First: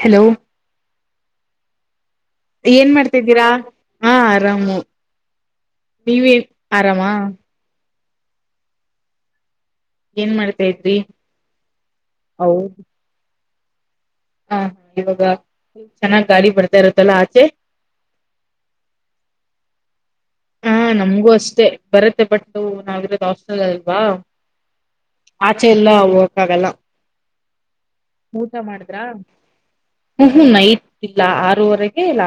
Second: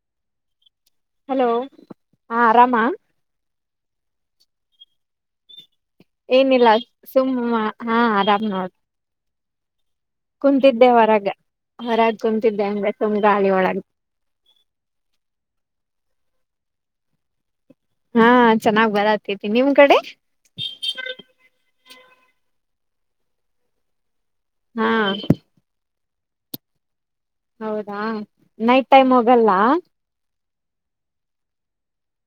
Hello hello ಹಾ ಆರಾಮ ಏನ್ ಮಾಡ್ತಿದ್ದೀರಾ? ಹಾ ಆರಾಮು ನೀವೇನ್ ಏನಿಲ್ಲ ಆರಾಮಾ ಸುಮ್ಮ ಹಾ ಆರಾಮ್ ನೋಡ ಏನ್ ಮಾಡ್ತಾ ಕುಂತಿದ್ದೆ ಇದ್ರಿ ಹೊರಗ ಹೊರಾಗ್ ಕುಂತಿದ್ದೆ ಹಂಗ್ ತು ಮ್ ಗಾಳಿ ಒಳ [inaudible] ಹ ಇವಾಗ ಚೆನ್ನಾಗ್ ಗಾಳಿ ಬರ್ತಾ ಇರತ್ತಲ್ಲಾ ಆಚೆ ಹಾ ಚೆನ್ನಾಗ್ ಬರತಿತಿ ನಿಮ್ ಕಡೆ ಹಾ ನಮ್ಗೂ ಅಷ್ಟೇ ಬರತ್ತೆ ಬಟ್ ನಾವಿರೋದು ಹಾಸ್ಟೆಲ್ ಅಲ್ವಾ ಹಾ ಆಚೆ ಎಲ್ಲ ಅವ್ ಅಗಲ್ಲಾ ಹೌದಾ ನೈಟ್ ಟೈಮ್ ಹೋಗಲ್ಲ ಹ ನೈಟ್ ಇಲ್ಲ ಆರೂವರೆಗೆ ಲ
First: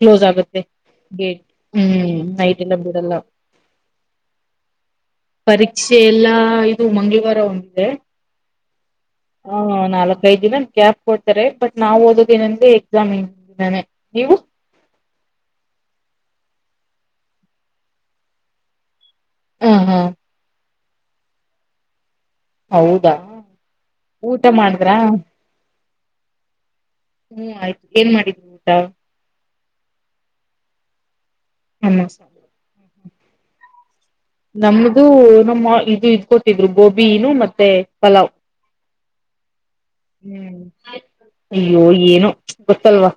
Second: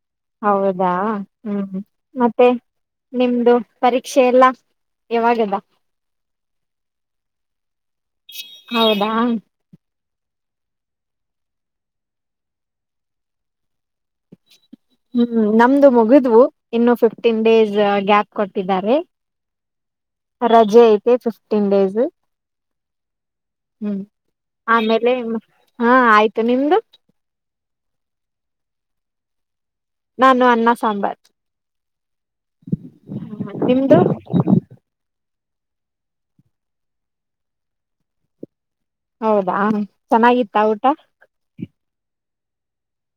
ಕ್ಲೋಸ್ ಆಗುತ್ತೆ ಹೌದಾ ಗೇಟ್ ಹ್ಮ್ ನೈಟ್ ಬಿಡಲ್ಲ ನಿಮ್ದು ಪರೀಕ್ಷೆ ಎಲ್ಲಾ ಯಾವಾಗದ ಪರೀಕ್ಷೆ ಎಲ್ಲಾ ಇದು ಮಂಗಳವಾರ [unintelligible] ಹೌದಾ ಐದು ದಿನ ಗ್ಯಾಪ್ ಕೊಡ್ತಾರೆ ಬಟ್ ನಾವ್ ಓದೋದೇ ಏನಂದೇ ಎಕ್ಸಾಮ್ ಇಂದಿನ ದಿನಾನೆ ಹ್ಮ್ ನಮ್ದು ಮುಗಿದ್ವು ಇನ್ನು ಫಿಫ್ಟೀನ್ ಡೇಸ್ ಗ್ಯಾಪ್ ಕೊಟ್ಟಿದ್ದಾರೆ ಹ ಹಾ ರಜೇ [unintelligible] ಫಿಫ್ಟಿನ್ ಡೇಸ್ ಹೌದಾ ಹ್ಮ್ ಊಟ ಮಾಡಿದ್ರಾ ಆಮೇಲೆ ಹಾ ಆಯ್ತು ನಿಮ್ದು ತ್ತ ನಾನು ಅನ್ನ ಸಾಂಬಾರ್ ಅನ್ನ ಸಾರು ಹ ನಿಮ್ದು ನಮ್ದು ನಮ್ಮ ಇದು ಇದ್ಕೊತಿದ್ರು ಗೋಬಿನು ಮತ್ತೆ ಪಲಾವ್ ಹೌದಾ ಚೆನ್ನಾಗಿತ್ತ ಹ್ಮ್ ಊಟ ಅಯ್ಯೋ ಏನು ಗೊತ್ತಲ್ವಾ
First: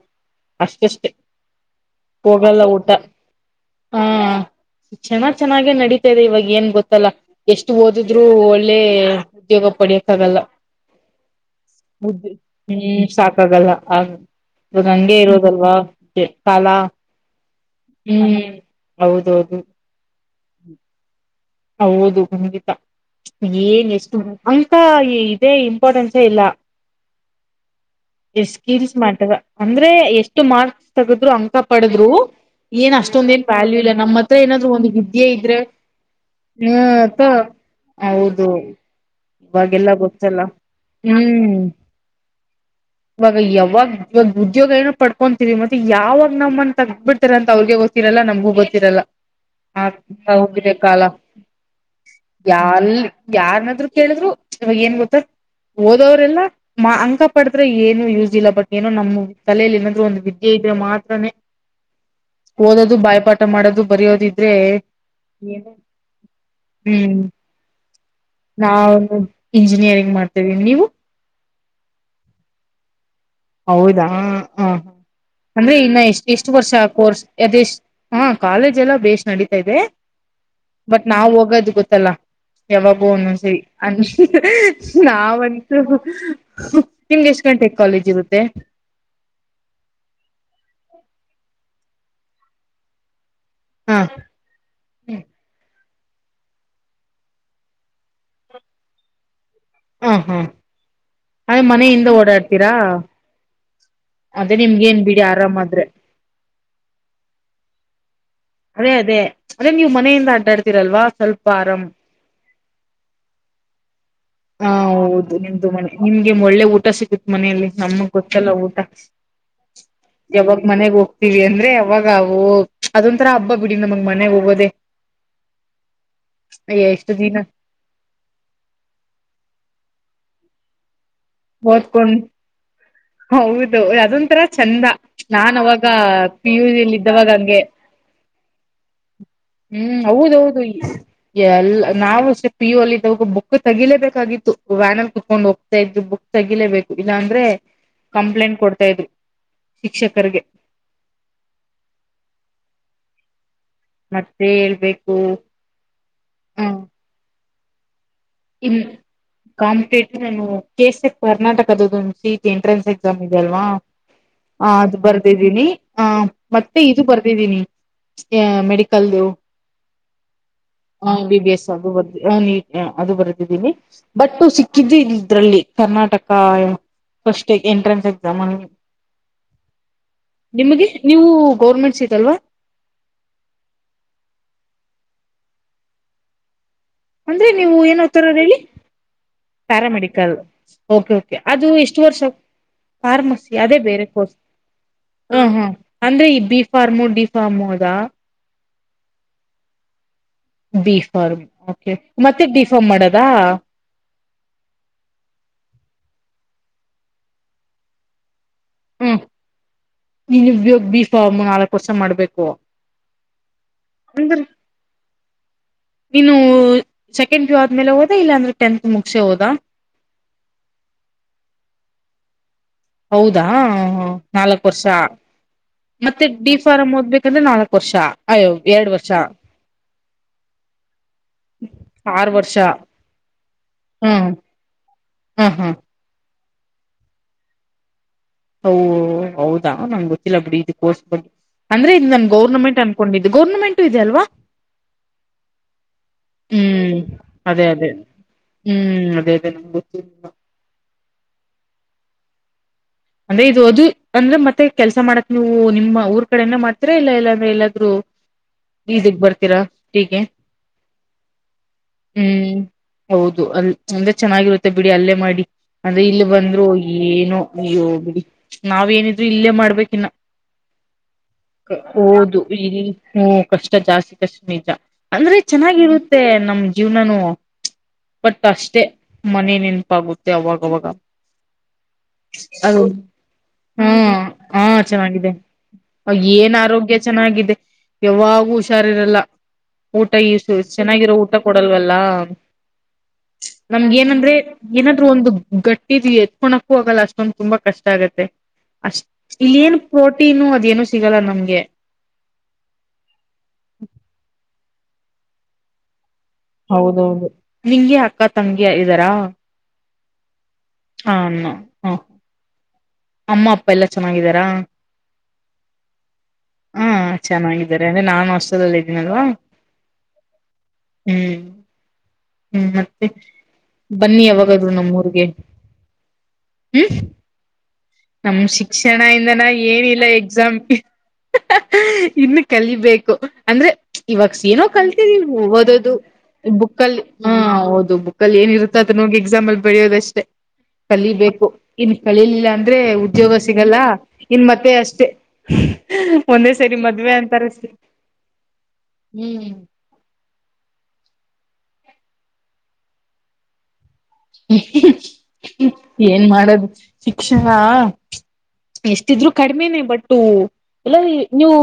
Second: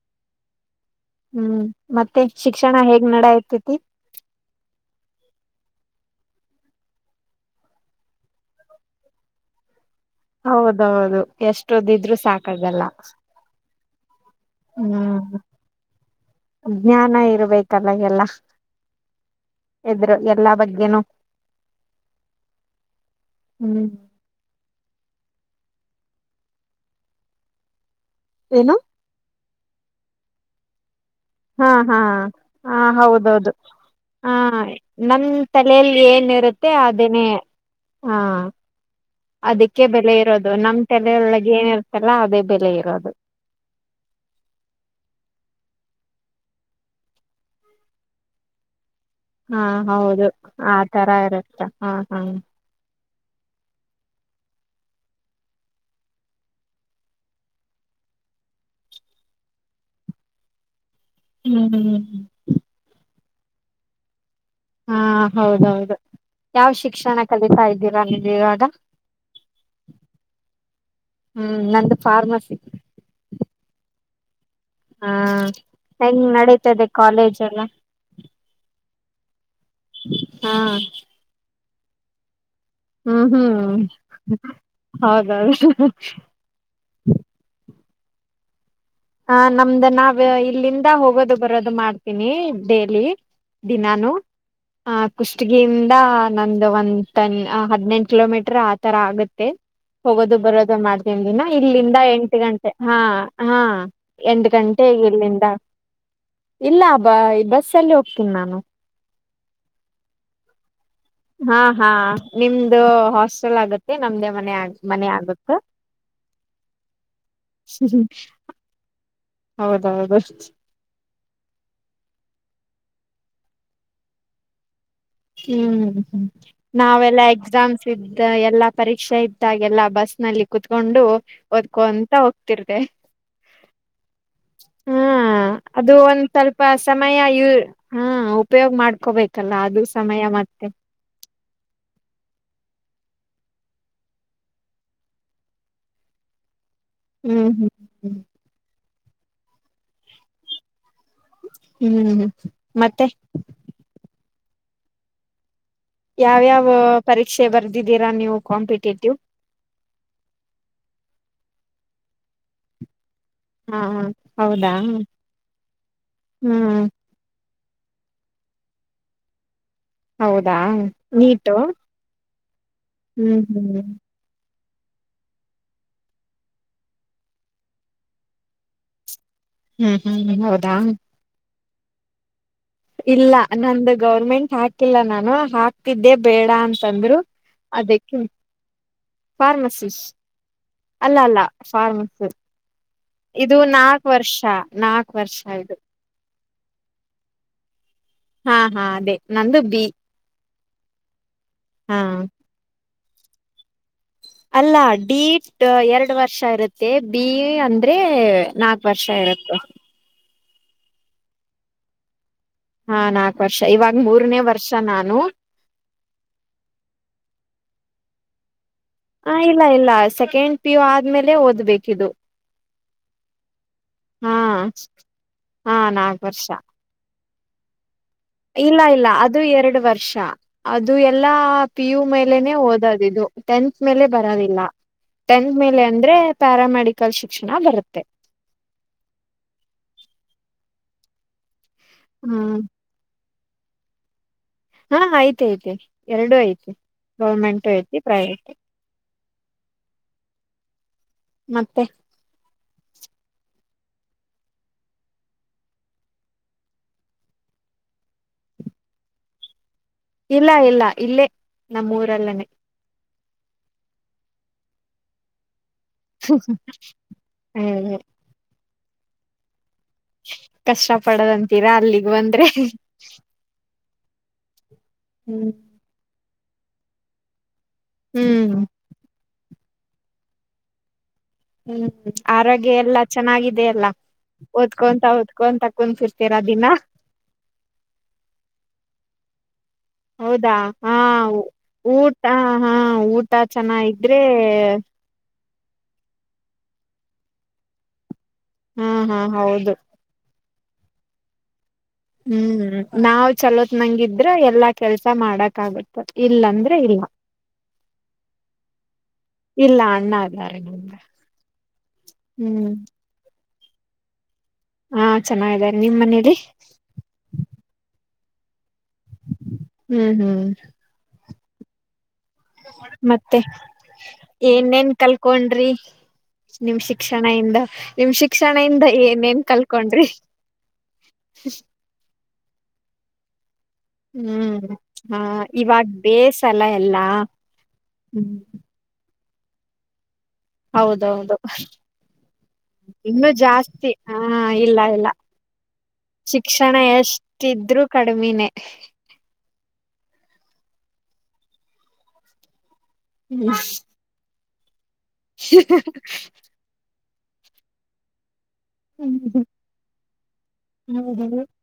ಅಷ್ಟಷ್ಟು ಹ್ಮ್ ಮತ್ತೆ ಶಿಕ್ಷಣ ಹೇಗ್ ನಡ ಆತಿ ಎನ್ ಹಾ ಚೆನ್ನಾಗೆ ನಡೀತಾ ಇದೆ ಇವಾಗ ಏನ್ ಗೊತ್ತಲ್ಲ ಎಷ್ಟು ಓದಿದ್ರು ಒಳ್ಳೆ ಉದ್ಯೋಗ ಪಡೆಯೋಕೆ ಕಷ್ಟ ಹೌದೌದು ಎಷ್ಟೊ ಓದಿದರು ಸಾಕಾಗಲ್ಲ ಹೌದ ಇವಾಗ ಹಂಗೆ ಹ್ಮ್ ಇರೋದು ಅಲ್ವಾ ಕಾಲ ಹೌದೌದು ಇದರದು ಎಲ್ಲಾ ಬಗ್ಗೆನು ಹೌದು ಖಂಡಿತಾ ಹ್ಮ್ ಏನ್ ಎಷ್ಟು ಅಂತ ಇದೇ ಇಂಪಾರ್ಟೆನ್ಸೇ ಇಲ್ಲ ಎ ಏನು ಸ್ಕಿಲ್ಸ್ ಮಾಡಿದಾಗ ಅಂದ್ರೆ ಎಷ್ಟು ಮಾರ್ಕ್ಸ್ ತಗದ್ರು ಅಂಕ ಹಾ ಹಾ ಪಡದ್ರು ಹ ಏನ್ ಅಷ್ಟೊಂದ ಏನ್ ಹೌದೌದು ವ್ಯಾಲ್ಯೂ ಇಲ್ಲ ನಮ್ಮ ಹ ಹತ್ರ ಏನಾದ್ರು ಒಂದ್ ನಮ್ ವಿದ್ಯೆ ಇದ್ರೆ ತಲೆಯಲ್ಲಿ ಏನಿರುತ್ತೆ ಹ್ಮತ ಅದೇನೇ ಹಾ ಹೌದು ಅದಕ್ಕೆ ಇವಾಗೆಲ್ಲ ಬೆಲೆ ಗೊತ್ತಲ್ಲ ಇರೋದು ನಮ್ ತಲೆಯೊಳಗೆ ಹ್ಮ್ ಏನ್ ಇರ್ತಲ್ಲ ಅದೇ ಬೆಲೆ ಇರೋದು ಇವಾಗ ಯಾವಾಗ ಇವಾಗ ಉದ್ಯೋಗ ಏನ ಪಡ್ಕೊಂತೀರಿ ಮತ್ತೆ ಯಾವಾಗ ನಮ್ಮನ್ ತಗಿ ಬಿಡ್ತ ಅ ಅವ್ರಗ ಗೊತ್ತಿರಲ್ಲ ನಮಗೂ ಗೊತ್ತಿರಲ್ಲ ಹಾ ಹೌದು ಆಗ್ತಾ ಹೋಗಿದೆ ಆ ಕಾಲ ತರ ಇರುತ್ತ ಹಾ ಹಾ ಯಾಲ್ ಯಾರನಾದ್ರು ಕೇಳಿದ್ರು ಇವಾಗ ಏನ್ ಗೊತ್ತ ಓದವರೆಲ್ಲ ಅಂಕ ಪಡದ್ರೆ ಏನು ಯೂಸ್ ಇಲ್ಲ ಬಟ್ ಏನೋ ನಮ್ಮ್ ತಲೆಯಲ್ಲಿ ನಾದ್ರು ಒಂದು ವಿದ್ಯೆ ಇದ್ರೆ ಮಾತ್ರ ಹ್ಮ್ ಹ್ಮ್ ಓದೋದು ಬಾಯಪಟ್ಟ ಮಾಡೋದು ಬರಯೋದ ಹಾ [inaudible] ಹೌದೌದು ಯಾವ ಶಿಕ್ಷಣ ಹ್ಮ್ ಕಲಿತಾ ಇದ್ದೀರಾ ನೀವು ಇವಾಗ ನಾ ಇಂಜಿನಿಯರಿಂಗ್ ಮಾಡ್ತಿದ್ದೀನಿ ನೀವು ಹ್ಮ್ ನಂದು ಫಾರ್ಮಸಿ ಹೌದಾ ಹ ಹಾ ಅಂದ್ರೆ ಇನ್ನ ಹೆಂಗ್ ಎಷ್ಟ ಎಷ್ಟ ವರ್ಷ ನಡೀತದೆ ಕೋರ್ಸ್ ಕಾಲೇಜ್ ಎಲ್ಲ ಅದೆಷ್ಟ ಹ ಕಾಲೇಜ್ ಎಲ್ಲ ಬ ನಡಿ [inaudible] ಇದೆ ಹಾ ಬಟ್ ನಾವ್ ಹೋಗೋದು ಗೊತ್ತ [unintelligible] ಲ್ಲ [inaudible] ಯಾವಾಗೂ ಹ್ಮ್ ಒಂದೊಂದ್ ಸರಿ ಹ್ಮ್ ಅಂದ ಹೌದೌದು ನಾವಂತೂ ನಿಮ್ಗೆ ಎಷ್ಟ್ ಗಂಟೆ [inaudible] ಕಾಲೇಜ್ [unintelligible] ತ್ತ [inaudible] ಹ ನಮ್ದ ನಾವ್ ಇಲ್ಲಿಂದ ಹೋಗೋದು ಬರೋದು ಮಾಡ್ತೀನಿ ಡೇಲಿ [unintelligible] ಹಾ ದಿನಾನು ಆ ಕುಷ್ಟಗಿ [unintelligible] ನಂದು್ದ ಒಂದು್ ಹದಿನೆಂಟು ಕಿಲೋಮೀಟರ್ ಆತರ ಆಗುತ್ತೆ [unintelligible] ಹ ಹೋಗೋದು ಹಾ ಬರೋದು ಮಾಡ್ತೀನ್ ದಿನಾ ಅದೇ ಇಲ್ಲಿಂದ ಮನೆಯಿಂದ ಎಂಟು ಓಡಾಡ್ತೀರಾ ಗಂಟೆ ಹಾ ಹಾ [unintelligible] ಎಂಟ ಅದೇ ನಿಮ್ಗ ಗಂಟೆ ಏನ್ ಬಿಡಿ ಇಲ್ಲಿಂದ ಆರಾಮ್ ಆದ್ರೆ ಇಲ್ಲ ಬ ಈ ಬಸಲ್ಲಿ ಹೋಗ್ತೀನಿ ನಾನು [unintelligible] ಅದೇ ಅದೇ ಅದೆ ನೀವು ಮನೆಯಿಂದ ಅಡ್ಡಾಡ್ತಿರಲ್ವಾ [unintelligible] ಹಾ ಆರಾಮ್ ಹಾ [unintelligible] ನಿಮ್ದು ಹಾಸ್ಟೆಲ್ ಆಗುತ್ತೆ [unintelligible] ಮನೆ ಹಾ ಆಗ್ ಮನೆ ಹೌದು ನಿಮ್ದು ಮನೆ ನಿಮ್ಗೆ ಒಳ್ಳೆ ಊಟ ಸಿಗತ್ ಮನೆಯಲ್ಲಿ ನಮಗ್ ಗೊತ್ತಲ್ಲ ಊಟ ಹೌದೌದು ಯಾವಾಗ ಮನೆಗ್ ಹೋಗ [unintelligible] ವಿ ಅಂದ್ರೆ ಅವಾಗ ವು ಅದೊಂ ತರಾ ಹಬ್ಬ ಬಿಡಿ ನಮಗ್ ಮನೆಗ್ ಹೋಗೋದೆೇ [unintelligible] ಹ್ಮ್ ಹ್ಮ್ ಎಷ್ಟು ನಾವೆಲ್ಲಾ ದಿನ ಎಕ್ಸಾಮ್ಸ್ ಇದ್ದ ಎಲ್ಲಾ ಪರೀಕ್ಷೆ ಕತ್ತಾಗೆಲ್ಲ ಬಸ್ ನಲ್ಲಿ ಕೂತ್ಕೊಂಡು ಓದಕೊಂಡ್ ಹೌದು ಅದೊಂತರ ಚಂದ ಹ್ಮ್ ನಾನ್ ಅವಾಗ ಅದು ಒಂದ್ ಪಿ ಸ್ವಲ್ಪ ಯು ಅಲ್ಲಿ ಇದ್ದವಾಗ ಹಂಗೆ ಉಪಯೋಗ್ ಮಾಡ್ಕೋಬೇಕು ಹ್ಮ್ ಹೌದೌದು ಈ ಎಲ್ಲ ನಾವು ಅಷ್ಟೆ ಪಿ ಯು ಅಲ್ಲಿ ಇದಾವ ಬುಕ್ ತೆಗಿಲೇಬೇಕಾಗಿತ್ತು. ವ್ಯಾನಲ್ ಕುೂತ್ಕೊಂಡು ಹೋಗ್ತಾ ಇದ್ರು ಬುಕ್ ತಗಿಲೇಬೇಕು ಇಲ್ಲಾಂದ್ರೆ ಹ್ಮ್ ಹ್ಮ್ ಕಂಪ್ಲೇಂಟ್ ಕೊಡ್ತಾ ಇದ್ವಿ ಶಿಕ್ಷಕರಗೆ. ಹ್ಮ್ ಮತ್ತೆ. ಮತ್ತೆ ಹೇಳ್ಬೇಕು. ಹ ಏ ಬರ್ದಿದಿ. ಅಕ್ಕ ನೀವು ಕಾಂಪಿಟೇಟಿವ್. ಅಕ್ಕ ನೀವು ಕೆಸೆಟ್ ಕರ್ನಾಟಕದ ಒಂದ ಸೀಟ್ ಎಂಟ್ರೆನ್ಸ್ ಎಕ್ಸ್ಮ್. ಎಕ್ಸಾಮ್ ಇದೆ ಅಲ್ವಾ ಹಾ ಹಾ ಹ ಹೌದಾ ಅದು ಬರ್ದಿದ್ದೀನಿ ಆ ಮತ್ತೆ ಹ್ಮ್ ಇದು ಬರ್ದಿದ್ದೀನಿ. ಸ್ಟೆ ಮೆಡಿಕಲ್ ದೂ. ಹೌದಾ ನೀಟು. ಹ ನೀಟ್. ಅದು ಹ್ಮ್ ಬರೆದಿದ್ದೀನಿ ಹ್ಮ್ ಬಟ್ ಸಿಕ್. ಕಿದ್ದ ಇದ್ರಲ್ಲಿ ಕರ್ನಾಟಕ ಫಸ್ಟ್ ಎಂಟ್ರೆನ್ಸ್ ಎಕ್ಸಾಮ್ ಅ. ಹ್ಮ್ ಹ್ಮ್ ಹೌದಾ. ಗೌರ್ಮೆಂಟ್ ಸೀಟ್ ಅಲ್ವಾ. ಇಲ್ಲ ನಂದು ಗೌರ್ಮೆಂಟ್ ಹಾಕಿಲ್ಲ ನಾನು ಹಾಕ್ತಿದ್ದೆ ಬೇಡ ಅಂತ್. ಅಂದ್ರೆ ನೀವು ಎನ್ ಒತ್ತಾ ಇರೋದು ಹೇಳಿ ಫಾರ್ಮಸಿಸ್ ಪ್ಯಾರಾಮೆಡಿಕಲ್ ಓಕೆ ಅಲ್ಲ ಓಕೆ ಅಲ್ಲ ಅದು ಎಷ್ಟು ವರ್ಷ ಫಾರ್ಮಸಿ ಫಾರ್ಮಸಿ ಇದು ಅದೇ ಬೇರೆ ನಾಕ್ ಕೋರ್ಸ್ ವರ್ಷ ನಾಕ್ ವರ್ಷ ಹ ಹಾ ಇದು ಅಂದ್ರೆ ಈ ಬೀಫ. ಫಾರ್ಮು ಡಿಫಾರ್ಮೋ ಅದಾ. ಹಾ ಹಾ ಅದೇ ನಂದು ಬಿ. ಬಿಫರ್ಮ್. ಓಕೆ ಹಾ ಮತ್ತೆ ಡಿಫಾರ್ಮ್ ಮಾಡದು. ರಾ. ಅಲ್ಲ ಡೀಟ್ ಎರಡು ವರ್ಷ ಇರುತ್ತೆ ಬಿಎ ಅಂದ್ರೆ ನಾಕ್ ವರ್ಷ ಇರುತ್ತೆ ನೀನ್ ಇವಾಗ್ ಭಿ ಬೀಫಾಮ್ ನಾಲಕ್ ವರ್ಷ ಮಾಡ್ಬೇಕು. ಹಾ ನಾಕ್ ವರ್ಷ ಇವಾಗ ಮೂರನೇ ಅಂದ್ರೆ ವರ್ಷ ನಾನು. ನೀನು ಸೆಕೆಂಡ್ ಪಿಯು ಆದ್ಮೇಲೆ ಇಲ್ಲ ಅಂದ್ರ. ಹ ಇಲ್ಲ ಇಲ್ಲ ಸೆಕೆಂಡ್ ಪಿ ಯು ಆದ್ಮೇಲೆ ಓದ್ಬೇಕ ಇದು. ಹೌದಾ. ಹ ಹಾ ನಾಲ್ಕು ವರ್ಷ ಹಾ ನಾಕ್ ಮತ್ತೆ ವರ್ಷ ಡಿ ಫಾರಂ ಓದ್ಬೇಕ. ಅಂದ್ರೆ ನಾಲ್ಕ ವರ್ಷಾ ಇಲ್ಲ ಇಲ್ಲ ಅದು ಎರಡು ವರ್ ಇದು ಎಲ್ಲಾ ಪಿ ಯು ಆರು ಮೇಲೆೇ ವರ್ಷ ಓದದಿದು ಟೆಂಥ್ ಮೇಲೆ ಹ್ಮ್ ಬರೋದಿಲ್ಲ ಹಾ ಟೆಂತ್ ಹಾ ಮೇಲೆ ಅಂದ್ರೆ ಪ್ಯಾರ ಮೆಡಿಕಲ್ ಶಿಕ್ಷಣ ಬರುತ್ತೆ ಹೌ ಹೌದಾ ನಂಗ್ ಗೊತ್ತಿಲ್ಲ ಬಿಡಿ ಇದಕ್ಕೋಸ್ ಬಗ್ ಅಂದ್ರೆ ಇ ನಮನ್ ಹ್ಮ್ ಗೌರ್ಮಂಟ್ ಅನ್ಕೊಂಡಿದ್ದಿ ಗೌರ್ನಮೆಂಟು ಇದೆ ಅಲ್ವಾ? ಹಾ ಐತಿ ಐತೆ ಎರಡುೂ ಐತೆ ಹ್ಮ್ ಗೌರ್ಮೆಂಟು ಐತಿ ಪ್ರೈವೇಟು ನಮ್ಗ ಗೊತ್ತು ಮತ್ತೆ ಅದೆ ಇದು ಅದು ಅಂದ್ರೆ ಮತ್ತೆ ಕೆಲ್ಸ ಮಾಡಕ್ ನೀವು ನಿಮ್ಮ ಊರ್ ಕಡೆನ ಮಾಡ್ತೀರಾ ಇಲ್ಲ ಎಲ್ಲಾನ ಅಂದ್ರೆ ಎಲ್ಲಾದ್ರು ಪಿಜಿ ಗ ಬರ್ತೀರಾ? ಟೀಗೆ ಇಲ್ಲ ಇಲ್ಲ ಇಲ್ಲೇ ನಮ್ಮೂರಲ್ಲನೇ ಹ್ಮ್ ಹೌದು ಅಲ್ ಅಂದ್ರೆ ಚೆನ್ನಾಗಿರುತ್ತೆ ಬಿಡಿ ಅಲ್ಲೇ ಮಾಡಿ ಅದ ಇಲ್ಲಿ ಬಂದ್ರು ಏನೋ ಅಯ್ಯೋ ಬಿಡಿ ನಾವ್ ಏನಿದ್ರು ಇಲ್ಲೇ ಮಾಡ್ಬೇಕು ಇನ್ನ ಕಷ್ಟ ಪಡದಂತೀರಾ ಹ ಅಲ್ಲಿಗ್ ಹೌದು ಬಂದ್ರೆ ಪಿಜಿ ಹ್ಮ ಕಷ್ಟ ಜಾಸ್ತಿ ಕಷ್ಟ ನಿಜ ಅಂದ್ರೆ ಹ್ಮ್ ಚೆನ್ನಾಗಿರು ಇರುತ್ತೆ ನಮ್ ಜೀವನಾನು ಬಟ್ ಹ್ಮ್ ಅಷ್ಟೆ ಮನೆ ನೆನಪಾಗುತ್ತೆ ಅವಾಗ ಅವಾಗ ಹ್ಮ್ ಆರೋಗ್ಯ ಅದು ಎಲ್ಲಾ ಚೆನ್ನಾಗಿದೆ ಅಲ್ಲ ಹಾ ಹ ಓದ್ಕೊಂತ ಚೆನ್ನಾಗಿದೆ ಓದ್ಕೊಂತ ಕುಂತಿರ್ತೀರಾ ಏನ್ ದಿನ ಆರೋಗ್ಯ ಚನ್ನಾಗಿದೆ ಹ್ಮ ಹ್ಮ ಚೆನ್ನಾಗಿದೆ ಅ ಏನ ಆರೋಗ್ಯ ಚೆನ್ನಾಗಿದೆ, ಯಾವಾಗೂ ಹುಷಾರಿರಲ್ಲ ಊಟ ಇಷ್ಟ ಹೌದಾ ಹಾ ಚೆನ್ನಾಗಿರೋ ಊಟ ಕೊಡಲ್ವಲ್ಲ ಊಟ ಹಾ ಊಟ ನಮ್ಗೆ ಚೆನ್ನಾಗಿದ್ರೆ ಏನಂದ್ರೆ ಏನಾದ್ರು ಒಂದು. ಗಟ್ಟಿದ ಎತ್ತಕೋನಕ್ ಹೋಗಲ್ಲ ಅಷ್ಟೊಂದು ತುಂಬಾ ಕಷ್ಟ ಆಗತ್ತೆ ಹಾ ಅಷ್ಟ ಹಾ ಇಲ್ಲಿ ಹೌದು ಏನ ಪ್ರೋಟೀನು ಅ ಏನು ಸಿಗಲ್ಲ ನಮ್ಗೆ ಹ್ಮ್ ನಾವ್ ಚಲೋತ್ ನಂಗಿದ್ರ ಎಲ್ಲಾ ಕೆಲ್ಸಾ ಮಾಡಕ ಆಗುತ್ತ ಇಲ್ಲಾಂದ್ರೆ ಇಲ್ಲ ಹೌದೌದು ನಿಂಗೆ ಅಕ್ಕ ತಂಗಿ ಇದಾರಾ [inaudible] ಯಾರಿಗೆ ಗೊತ್ತ ಹ್ಮ್ ಅಮ್ಮ ಅಪ್ಪ ಎಲ್ಲ ಚೆನ್ನಾಗಿದಾರ ಹಾ ಚೆನ್ನಾಗಿದ್ದಾರೆ ನಿಮ್ ಮನೇಲಿ ಹ್ಮ ಹ ಚೆನ್ನಾಗಿದ್ದಾರೆ ಅಂದ್ರೆ ನಾನು [unintelligible] ಏನವಾ ಹ್ಮ್ ಹ್ಮ್ ಹ್ಮ್ [inaudible] ಮತ್ತೆ ಬನ್ನಿ ಯಾವಾಗಾದ್ರು ಏನೇನ್ ನಮ್ಮೂರ್ಗೆ ಕಲ್ಕೊಂಡ್ರಿ ನಿಮ್ ಹ್ಮ್ ಶಿಕ್ಷಣ ಇಂದ ನಿಮ್ ನಮ್ ಇಂದ ಶಿಕ್ಷಣ ಏನೇನ್ ಇಂದನ ಏನಿಲ್ಲ ಕಲ್ಕೊಂಡ್ರಿ ಎಕ್ಸಾಮ್ಗೆ ಇನ್ನು ಕಲಿಬೇಕು ಅಂದ್ರೆ ಇವಾಗ ಸೀನೋ ಹ್ಮ್ ಹಾ ಕಲ್ತಿದಿಲ್ ಇವಾಗ ಓದೋದು ಬೇಸಲ್ಲ ಬುಕ್ಕಲ್ಲಿ ಎಲ್ಲಾ ಹ ಹ ಓದು ಹ್ಮ್ ಬುಕ್ಕಲ್ಲಿ ಏನಿರುತ್ತ ಅದನ್ನ ಹೋಗಿ ಎಕ್ಸ್ ಜಾಮಲ್ ಬೈಯೋದಷ್ಟೇ ಹೌದೌದು ಕಲಿಬೇಕು ಇನ್ ಕಲಿಲ್ಲ ಅಂದ್ರೆ ಇನ್ನು ಉದ್ಯೋಗ ಸಿಗಲ್ಲ ಜಾಸ್ತಿ ಹಾ ಇನ್ ಮತ್ತೆ ಇಲ್ಲ ಇಲ್ಲ ಅಷ್ಟೇ ಒಂದೇ ಶಿಕ್ಷಣ ಸರಿ ಮದ್ವೆ ಅಂತಾರೆ ಅಷ್ಟೆ ಎಷ್ಟಿದ್ರು ಕಡಿಮಿನೇ ಹ್ಮ ಹ್ಮ್ [unintelligible] ಹ್ಮ್ ಇ ಏನ್ ಮಾಡದು ಶಿಕ್ಷಣಾ ಎಷ್ಟಿದ್ರು ಕಡಿಮೆನೆ ಬಟ್ಟು ಎಲ್ಲ ನೀವು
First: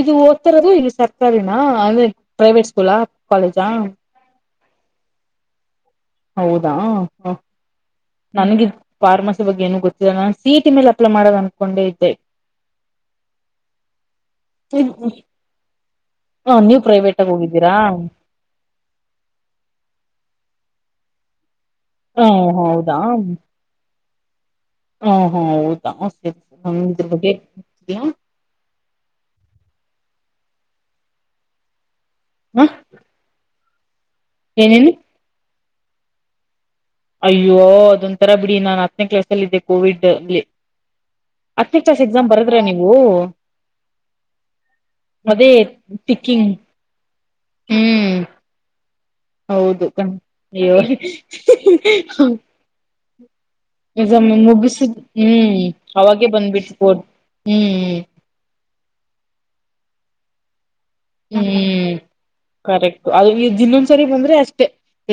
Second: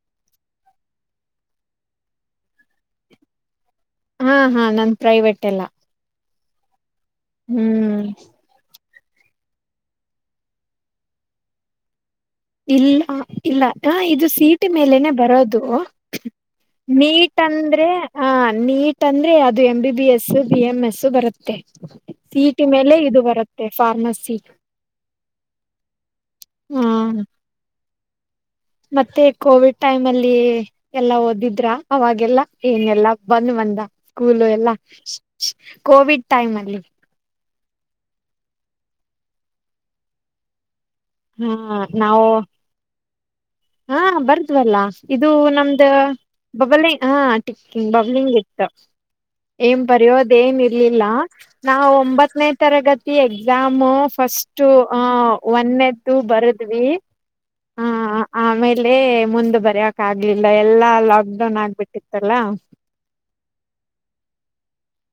ಇದು ರ ಈಗ ಸರ್ಕಾರಿನ ಅಂದ್ರೆ ಪ್ರೈವೇಟ್ ಸ್ಕೂಲ್ ಕಾಲೇಜ್ ಹಾ ಹಾ ನನ್ ಪ್ರೈವೇಟ್ ಎಲ್ಲ ಹೌದಾ ಹ್ಮ್ ನನಗಿದು ಫಾರ್ಮಸಿ ಬಗ್ಗೆ ಏನ ಗೊತ್ತಿಲ್ಲ ನಾನು ಸಿ ಇ ಟಿ ಮೇಲೆ ಅಪ್ಲೈ ಮಾಡೋನ ಅನ್ಕೊಂಡೆ ಇದ್ದೆ ಇಲ್ಲ ಇಲ್ಲ ಇದು ಸಿಇಟಿ ಮೇಲೆನೆ ಬರೋದು ಹ ನೀವು ಪ್ರೈವೇಟ್ ಆಗ ನೀಟ್ ಹೋಗಿದ್ದೀರಾ ಅಂದ್ರೆ ಆ ನೀಟ್ ಅಂದ್ರೆ ಅದು M B B S B M S ಬರುತ್ತೆ ಹ ಸಿಇಟಿ ಮೇಲೆ ಹೌದಾ ಇದು ಬರುತ್ತೆ ಫಾರ್ಮಸಿ ಸಿ ಹ ಹಾ ಹೌದ ಸರ್ ಹ ಅಂದ್ರು ಬಗ್ಗೆ ಬ್ಯಾ ಮತ್ತೆ ಕೋವಿಡ್ ಟೈಮ್ ಅಲ್ಲಿ ಎಲ್ಲಾ ಓದಿದ್ರ ಅವಾಗೆಲ್ಲ ಹ ಏನೆಲ್ಲಾ ಬಂದ ಮಂದ ಸ್ಕೂಲು ಎಲ್ಲ ಏನೇನು ಕೋವಿಡ್ ಟೈಮ್ ಅಲ್ಲಿ ಅಯ್ಯೋ ಅದೊಂತರ ಬಿಡಿ ನಾನ್ ಹತ್ತನೇ ಕ್ಲಾಸ್ ಅಲ್ಲಿ ಇದ್ದೆ ಕೋವಿಡ್ ಅಲ್ಲಿ ಹಾ ಹತ್ತನೇ ಕ್ಲಾಸ್ ನಾವು ಎಕ್ಸಾಮ್ ಬರದ್ರ ನೀವು ಹಾ ಬರ್ದ್ವಲ್ಲ ಇದು ಅದೇ ನಮ್ದ ಟಿಕ್ಕಿಂಗ್ ಬಬಲಿಂಗ್ ಹಾ ಟಿಕಿಂಗ್ ಹ್ಮ್ ಬಬಲಿಂಗ್ ಇತ್ತು ಏನ್ ಹೌದು ಕಣ್ ಬರೆಯೋದೇನ್ ಅಯ್ಯೋ ಇರ್ಲಿಲ್ಲ ನಾವು ಒಂಬತ್ತನೇ ತರಗತಿ ಎಕ್ಸಾಮ್ ಎಕ್ಸಾಮ್ ಫಸ್ಟ್ ಅ ಒನ್ನೆ ಅವಾಗೆ ಬಂದ್ಬಿಟ್ಬೋದು ಹ್ಮ್ ಹ್ಮ್ ಆಮೇಲೆ ಮುಂದ್ ಬರಕ ಆಗ್ಲಿಲ್ಲ ಎಲ್ಲಾ ಲಾಕ್ ಡೌನ್ ಹ್ಮ್ ಆಗ್ಬಿಟ್ಟಿತ್ತಲ್ಲ ಕರೆಕ್ಟ್ ಅದು ಇನ್ನೊಂದ್ಸರಿ ಬಂದ್ರ ಅಷ್ಟೆ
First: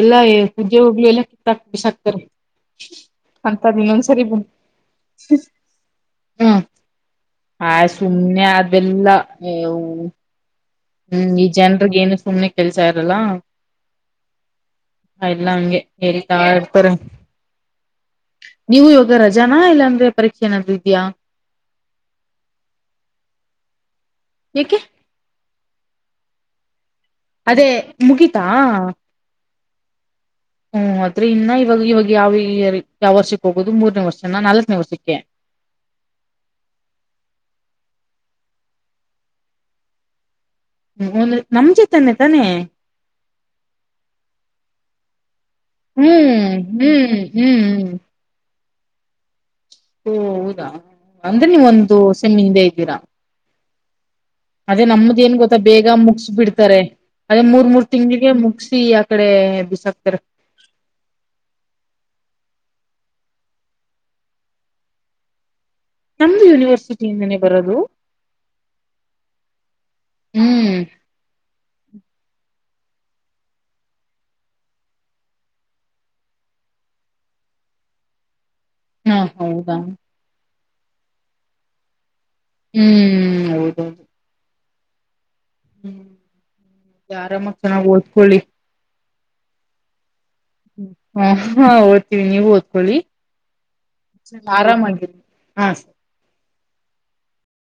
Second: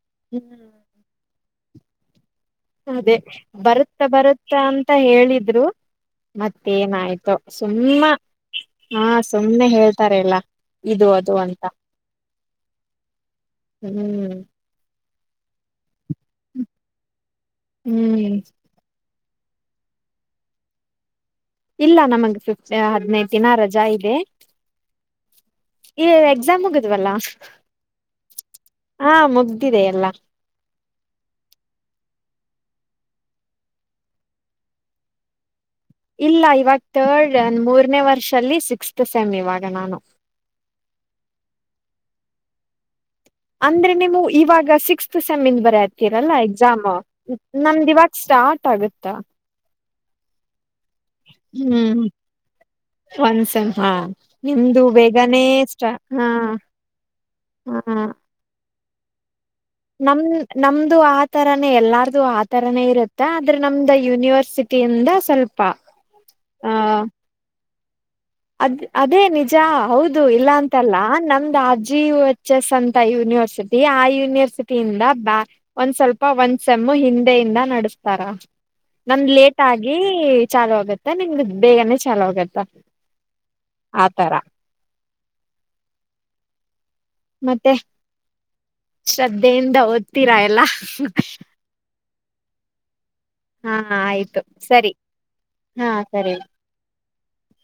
ಎಲ್ಲಾ ಎ ಕುದ್ಯೋಗ್ಲಿ ಎಲ್ಲ ತ ಬಿಸಾಕತ್ರೆ ಅದೇ ಬರುತ್ತ ಬರುತ್ತ ಅಂತ ಹೇಳಿದ್ರು ಹ್ಮ್ ಮತ್ತೇನಾಯ್ತೋ ಆ ಸುಮ್ಮ ಸುಮ್ನೆ ಹಾ ಅದೆಲ್ಲ ಸುಮ್ಮ್ನೆ ಹೇಳ್ತಾರೆ ಎಲ್ಲ ಹ್ಮ್ ಈ ಜನ್ರ್ಗೆ ಏನು ಸುಮನೆ ಕೆಲ್ಸ ಇರಲ್ಲ ಹ್ಮ್ ಹ ಇಲ್ಲಾ ಹಂಗೆ ಹೇಳ್ತಾ ಇರ್ತಾರೆ ಹ್ಮ್ ನೀವು ಈಗ ರಜನ ಇಲ್ಲ ಅಂದ್ರೆ ಪರೀಕ್ಷೆ ಏನಾದ್ರೂ ಇದ್ಯಾಾ ಇಲ್ಲ ನಮಗ್ ಹದಿನೈದು ದಿನ ರಜಾ ಇದೆ ಯಾಕೆ ಎಕ್ಸಾಮ್ ಮುಗಿದ್ವಲ್ಲ ಅದೇ ಮುಗೀತಾ ಮುಗಿದಿದೆ ಎಲ್ಲಾ ಹ್ಮ ಆದ್ರೆ ಇನ್ನ ಇವಾಗ ಇವಾಗ ಯಾವ ಯಾವ ವರ್ಷಕ್ಕೆ ಹೋಗೋದು ಮೂರನೇ ವರ್ಷನ್ನ ನಾಲ್ಕನೇ ವರ್ಷಕ್ಕೆ ಇಲ್ಲ ಇವಾಗ ತರ್ಡ್ ಮೂರನೇ ವರ್ಷಲ್ಲಿ ಸಿಕ್ಸ್ತ್ ಸೆಮ್ ಇವಾಗ ನಾನು ಹ್ಮ ಒಂದು ನಮ ಜೊತನೆೆ ತಾನೆ ಅಂದ್ರೆ ನೀವು ಇವಾಗ ಸಿಕ್ಸ್ತ್ ಸಿಕ್ಸ್ತ್ ಸೆಂ ಗೆ ಬರೆತ್ತಿರಲ್ಲ ಹ್ಮ್ ಎಕ್ಸಾಮ್ ಹ್ಮ್ ಹ್ಮ್ ಹ್ಮ್ ನಮ್ದ ಇವಾಗ ಸ್ಟಾರ್ಟ್ ಗೊತ್ತಾಗುತ್ತಾ ಓ ಹೌದಾ ಅಂದ್ರೆ ಹ್ಮ್ ನೀವೊಂದುಸೆಮ್ಮ ಹಿಂದೆ ಇದ್ದೀರಾ ಒಂದ್ ಸೆಮ್ ಹಾ ನಿಮ್ದು ಅದೇ ನಮ್ದ ಏನ್ ಬೇಗನೆ ಗೊತ್ತಾ ಬೇಗ ಸ್ಟಾ ಹಾ ಮುಗಸ್ ಬಿಡ್ತಾರೆ ಅದೇ ಮೂರ್ ಮೂರ್ ತಿಂಗಳಿಗೆ ಮುಗಸಿ ಯಾ [inaudible] ನಮ ನಮ್ದು ಆತರಾನೇ ಎಲ್ಲಾರ್ದು ಆ ತರಾನೇ ಇರುತ್ತೆ ಆದ್ರೆ ನಮ್ದ ಯೂನಿವರ್ಸಿಟಿಯಿಂದ ಸ್ವಲ್ಪ ನಮ್ದು ಆ ಯೂನಿವರ್ಸಿಟಿಯಿಂದನೇ ಬರೋದು ಅದ್ ಅದೇ ನಿಜ ಹೌದು ಇಲ್ಲ ಹ್ಮ್ ಅಂತಲ್ಲ ನಮ್ದ ಅ ಜಿ ಯು ಎಚ್ ಎಸ್ ಅಂತ ಯೂನಿವರ್ಸಿಟಿ ಆ ಯೂನಿವರ್ಸಿಟಿಯಿಂದ ಬ ಒಂದ್ ಸ್ವಲ್ಪ ಒಂದ್ಸ ಎಮ ಹಿಂದೆಯಿಂದ ನಡೆಸ್ತಾರ ಹಾ ನಮ್ ಲೇಟ್ ಹೌದಾ ಆಗಿ ಚಾಲು ಆಗುತ್ತೆ ನಿಮ್ದು ಬೇಗ ಚಾಲೂ ಆಗತ್ತಾ ಹ್ಮ್ ಹೌದ ಹ್ಮ್್ಮ ಆರಾಮ ಮತ್ತೆ ಚೆನ್ನಾಗ್ ಓದ್ಕೊಳ್ಳಿ ಶ್ರದ್ಧೆಯಿಂದ ಓದಿ ಹ ಹಾ ಓಡ್ತೀವಿ ನೀವು ಓದ್ಕೊಳ್ಳಿ ಹಾ ಆಯ್ತು ಸರಿ ಆರಾಮಾಗಿ ಹಾ ಸರಿ